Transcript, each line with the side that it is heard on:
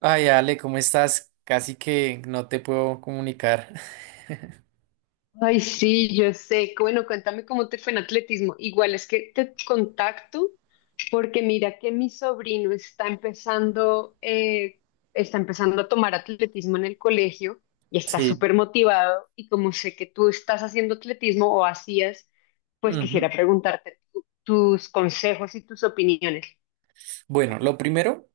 right: Ay, Ale, ¿cómo estás? Casi que no te puedo comunicar.
left: Ay, sí, yo sé. Bueno, cuéntame cómo te fue en atletismo. Igual es que te contacto porque mira que mi sobrino está empezando a tomar atletismo en el colegio y está
right: Sí.
left: súper motivado. Y como sé que tú estás haciendo atletismo o hacías, pues quisiera
right: Ujú.
left: preguntarte tus consejos y tus opiniones.
right: Bueno, lo primero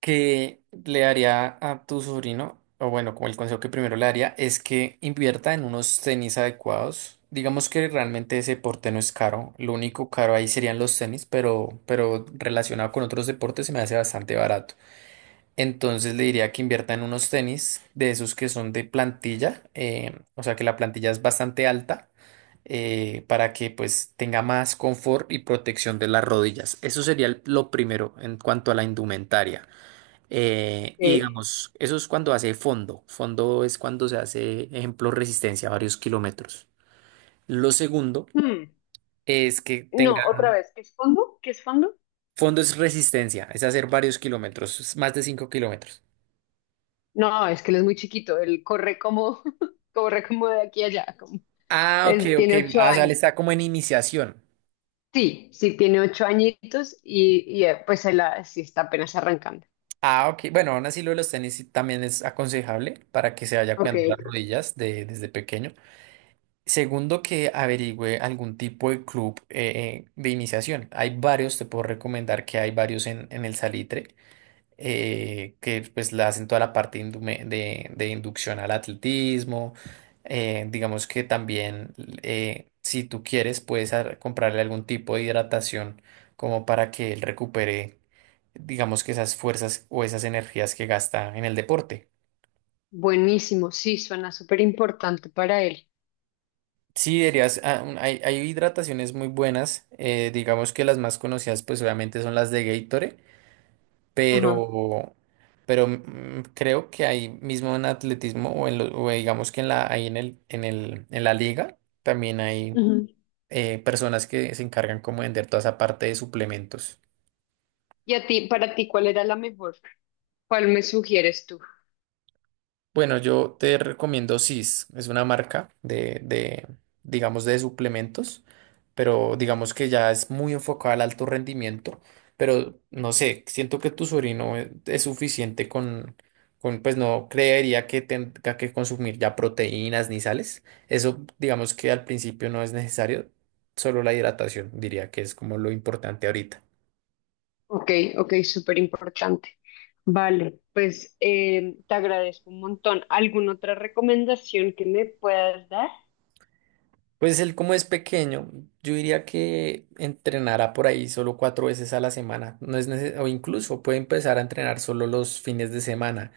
right: que le daría a tu sobrino, o bueno, como el consejo que primero le daría, es que invierta en unos tenis adecuados. Digamos que realmente ese deporte no es caro. Lo único caro ahí serían los tenis, pero relacionado con otros deportes se me hace bastante barato. Entonces le diría que invierta en unos tenis de esos que son de plantilla, o sea que la plantilla es bastante alta. Para que pues tenga más confort y protección de las rodillas. Eso sería lo primero en cuanto a la indumentaria. Y
left: ¿Eh?
right: digamos, eso es cuando hace fondo. Fondo es cuando se hace, ejemplo, resistencia a varios kilómetros. Lo segundo
left: Hmm.
right: es que
left: No,
right: tengan
left: otra vez, ¿qué es fondo? ¿Qué es fondo?
right: fondo, es resistencia, es hacer varios kilómetros, es más de 5 kilómetros.
left: No, es que él es muy chiquito, él corre como, corre como de aquí a allá.
right: Ah, ok,
left: Es-
right: ok.
left: tiene ocho
right: Ah, o sea, le
left: años.
right: está como en iniciación.
left: Sí, sí, tiene 8 añitos y, pues él ah, sí está apenas arrancando.
right: Ah, ok. Bueno, aún así lo de los tenis sí también es aconsejable para que se vaya
left: Ok,
right: cuidando las
left: ok.
right: rodillas desde pequeño. Segundo, que averigüe algún tipo de club de iniciación. Hay varios, te puedo recomendar que hay varios en el Salitre, que pues le hacen toda la parte de inducción al atletismo. Digamos que también, si tú quieres, puedes comprarle algún tipo de hidratación como para que él recupere, digamos que esas fuerzas o esas energías que gasta en el deporte.
left: Buenísimo, sí, suena súper importante para él.
right: Sí, dirías, hay, hay hidrataciones muy buenas, digamos que las más conocidas pues obviamente son las de Gatorade,
left: Ajá.
right: pero, pero creo que ahí mismo en atletismo o digamos que ahí en la liga también hay
left: Ujú.
right: personas que se encargan como de vender toda esa parte de suplementos.
left: Y a ti, para ti, ¿cuál era la mejor? ¿Cuál me sugieres tú?
right: Bueno, yo te recomiendo CIS, es una marca de digamos, de suplementos, pero digamos que ya es muy enfocada al alto rendimiento, pero no sé, siento que tu sobrino es suficiente con pues no creería que tenga que consumir ya proteínas ni sales, eso digamos que al principio no es necesario, solo la hidratación diría que es como lo importante ahorita.
left: Ok, ok, súper importante. Vale, pues, te agradezco un montón. ¿Alguna otra recomendación que me puedas dar?
right: Pues él como es pequeño, yo diría que entrenará por ahí solo cuatro veces a la semana. No es neces- O incluso puede empezar a entrenar solo los fines de semana.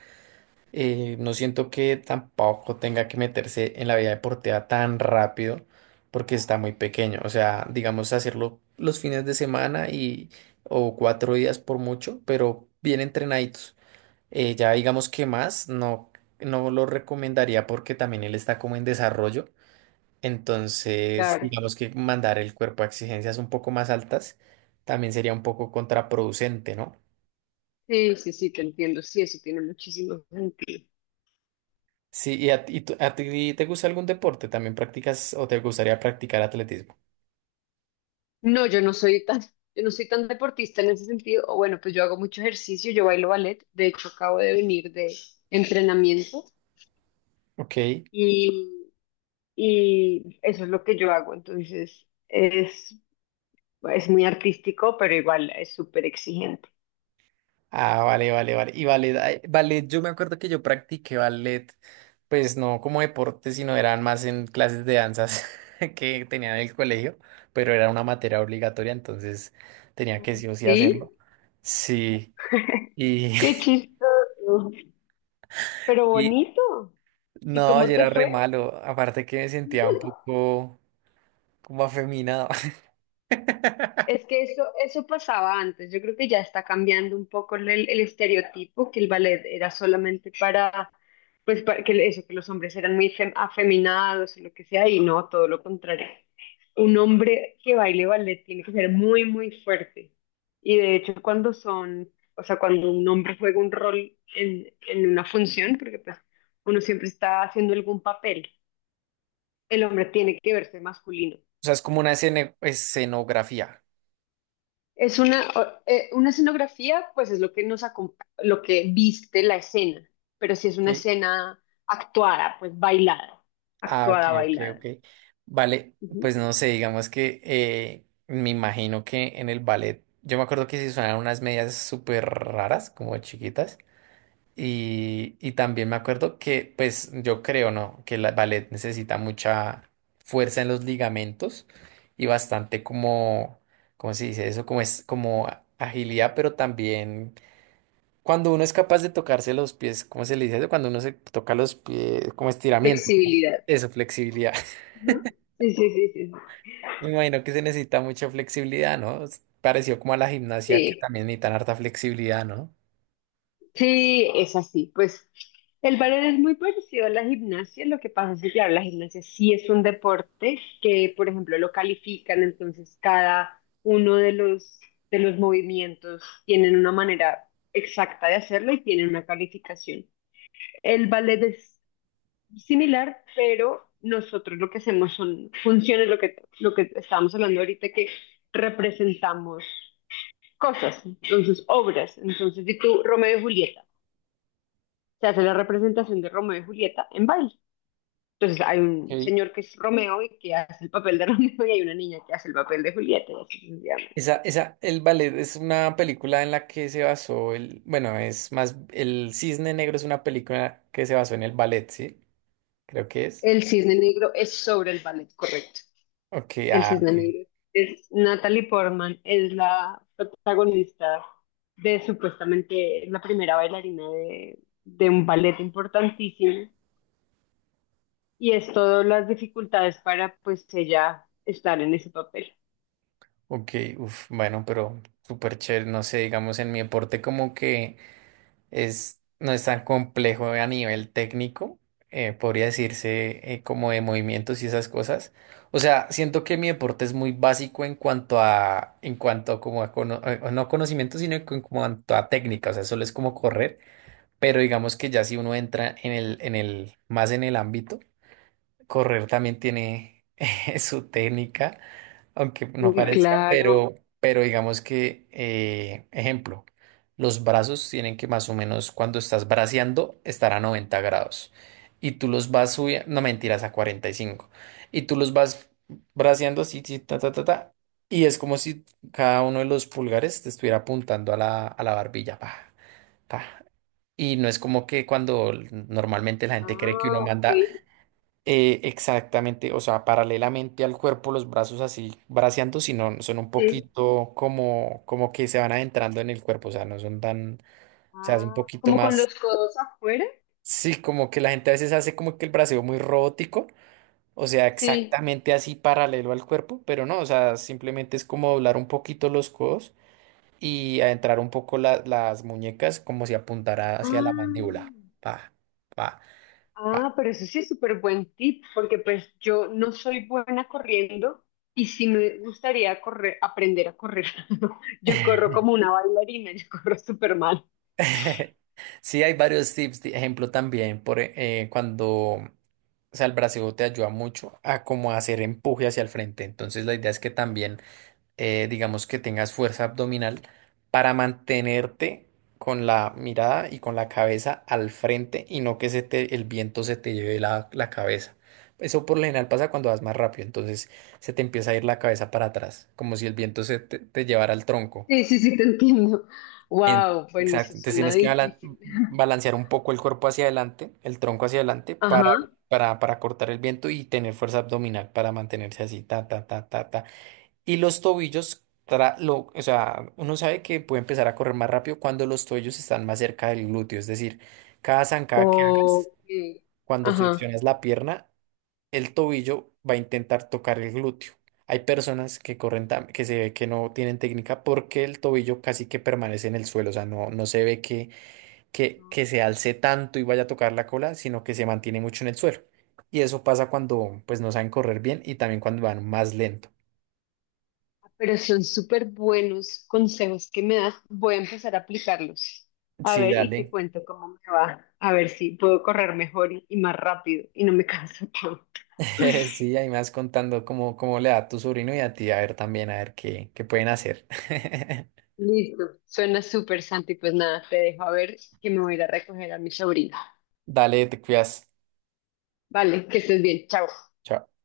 right: No siento que tampoco tenga que meterse en la vida deportiva tan rápido porque está muy pequeño. O sea, digamos hacerlo los fines de semana y o 4 días por mucho, pero bien entrenaditos. Ya digamos que más, no, no lo recomendaría porque también él está como en desarrollo. Entonces,
left: Claro.
right: digamos que mandar el cuerpo a exigencias un poco más altas también sería un poco contraproducente, ¿no?
left: Sí, sí, sí, te entiendo. Sí, eso tiene muchísimo sentido.
right: Sí, ¿y a ti te gusta algún deporte? ¿También practicas o te gustaría practicar atletismo?
left: No, yo no soy tan, yo no soy tan deportista en ese sentido. O bueno, pues yo hago mucho ejercicio, yo bailo ballet. De hecho, acabo de venir de entrenamiento
right: Ok.
left: y, y eso es lo que yo hago. Entonces, es muy artístico, pero igual es súper exigente.
right: Ah, vale, vale, vale. Y ballet, ay, ballet, yo me acuerdo que yo practiqué ballet, pues no como deporte, sino eran más en clases de danzas que tenía en el colegio, pero era una materia obligatoria, entonces tenía que sí o sí hacerlo.
left: ¿Sí?
right: Sí. Y,
left: Qué chistoso, pero bonito. ¿Y
right: no, yo
left: cómo te
right: era re
left: fue?
right: malo. Aparte que me sentía un poco como afeminado.
left: Es que eso pasaba antes. Yo creo que ya está cambiando un poco el estereotipo, que el ballet era solamente para, pues, para que eso, que los hombres eran muy afeminados o lo que sea, y no, todo lo contrario. Un hombre que baile ballet tiene que ser muy, muy fuerte. Y de hecho, cuando son, o sea, cuando un hombre juega un rol en una función, porque pues uno siempre está haciendo algún papel, el hombre tiene que verse masculino.
right: O sea, es como una escenografía.
left: Es una, una escenografía, pues es lo que lo que viste la escena, pero si es una
right: Ok.
left: escena actuada, pues bailada,
right: Ah, ok,
left: actuada,
right: ok,
left: bailada.
right: ok. Vale,
left: Ujú.
right: pues no sé, digamos que me imagino que en el ballet, yo me acuerdo que se usaban unas medias súper raras, como chiquitas. Y también me acuerdo que, pues yo creo, ¿no? Que el ballet necesita mucha fuerza en los ligamentos y bastante como, ¿cómo se dice eso? Como es, agilidad, pero también cuando uno es capaz de tocarse los pies, ¿cómo se le dice eso? Cuando uno se toca los pies, como estiramiento, ¿no?
left: Flexibilidad.
right: Eso, flexibilidad.
left: Ujú. Sí, sí, sí, sí.
right: Me imagino que se necesita mucha flexibilidad, ¿no? Es parecido como a la gimnasia, que
left: Sí,
right: también necesitan harta flexibilidad, ¿no?
left: sí, es así. Pues el ballet es muy parecido a la gimnasia. Lo que pasa es que, claro, la gimnasia sí es un deporte que, por ejemplo, lo califican. Entonces, cada uno de de los movimientos tienen una manera exacta de hacerlo y tienen una calificación. El ballet es similar, pero nosotros lo que hacemos son funciones, lo que estábamos hablando ahorita, que representamos cosas, entonces obras. Entonces, si tú, Romeo y Julieta, se hace la representación de Romeo y Julieta en baile. Entonces hay un señor que es Romeo y que hace el papel de Romeo y hay una niña que hace el papel de Julieta y así sucesivamente.
right: Esa, el ballet es una película en la que se basó el, bueno, es más, el Cisne Negro es una película que se basó en el ballet, ¿sí? Creo que es.
left: El Cisne Negro es sobre el ballet, correcto.
right: Ok,
left: El
right: ah,
left: Cisne
right: ok,
left: Negro es Natalie Portman, es la protagonista de supuestamente la primera bailarina de un ballet importantísimo y es todas las dificultades para pues ella estar en ese papel.
right: ok, uf, bueno, pero súper chévere, no sé, digamos en mi aporte como que es, no es tan complejo a nivel técnico, podría decirse como de movimientos y esas cosas. O sea, siento que mi deporte es muy básico en cuanto en cuanto como a no conocimiento, sino en cuanto a técnica. O sea, solo es como correr, pero digamos que ya si uno entra en el más en el ámbito, correr también tiene su técnica aunque no
left: Muy
right: parezca,
left: claro.
right: pero digamos que, ejemplo, los brazos tienen que más o menos cuando estás braceando estar a 90 grados y tú los vas subiendo, no mentiras, a 45 y cinco y tú los vas braceando así, sí, ta, ta, ta, ta, y es como si cada uno de los pulgares te estuviera apuntando a a la barbilla, pa, pa. Y no es como que cuando normalmente la gente cree que uno
left: Ah, ok.
right: manda exactamente, o sea, paralelamente al cuerpo, los brazos así braceando, sino son un
left: Sí,
right: poquito como, como que se van adentrando en el cuerpo, o sea, no son tan, o sea, es un
left: ah,
right: poquito
left: como con
right: más,
left: los codos afuera.
right: sí, como que la gente a veces hace como que el braceo muy robótico, o sea,
left: Sí.
right: exactamente así paralelo al cuerpo, pero no, o sea, simplemente es como doblar un poquito los codos y adentrar un poco las muñecas como si apuntara hacia la
left: Ah,
right: mandíbula, pa, pa,
left: ah,
right: pa.
left: pero eso sí es súper buen tip, porque pues yo no soy buena corriendo sí me gustaría correr, aprender a correr. Yo corro como una bailarina, yo corro súper mal.
right: Sí, hay varios tips, de ejemplo también, por cuando, o sea, el brasileo te ayuda mucho a como hacer empuje hacia el frente. Entonces la idea es que también, digamos que tengas fuerza abdominal para mantenerte con la mirada y con la cabeza al frente y no que se te, el viento se te lleve la cabeza. Eso por lo general pasa cuando vas más rápido, entonces se te empieza a ir la cabeza para atrás, como si el viento se te llevara al tronco.
left: Sí, sí, sí, te entiendo.
right: En-
left: Wow, bueno, eso
right: exacto, entonces
left: suena
right: tienes que
left: difícil.
right: balancear un poco el cuerpo hacia adelante, el tronco hacia adelante,
left: Ajá.
right: para cortar el viento y tener fuerza abdominal para mantenerse así, ta, ta, ta, ta, ta. Y los tobillos, o sea, uno sabe que puede empezar a correr más rápido cuando los tobillos están más cerca del glúteo, es decir, cada zancada que hagas,
left: Ok.
right: cuando
left: Ajá.
right: flexionas la pierna, el tobillo va a intentar tocar el glúteo. Hay personas que corren, que se ve que no tienen técnica porque el tobillo casi que permanece en el suelo, o sea, no, no se ve que, que se alce tanto y vaya a tocar la cola, sino que se mantiene mucho en el suelo. Y eso pasa cuando pues no saben correr bien y también cuando van más lento.
left: Pero son súper buenos consejos que me das. Voy a empezar a aplicarlos. A
right: Sí,
left: ver, y te
right: dale.
left: cuento cómo me va. A ver si puedo correr mejor y más rápido y no me canso tanto.
right: Sí, ahí me vas contando cómo, cómo le da a tu sobrino y a ti, a ver también, a ver qué, qué pueden hacer.
left: Listo. Suena súper, Santi. Pues nada, te dejo a ver que me voy a ir a recoger a mi sobrina.
right: Dale, te cuidas.
left: Vale, que estés bien. Chao.
right: Chao.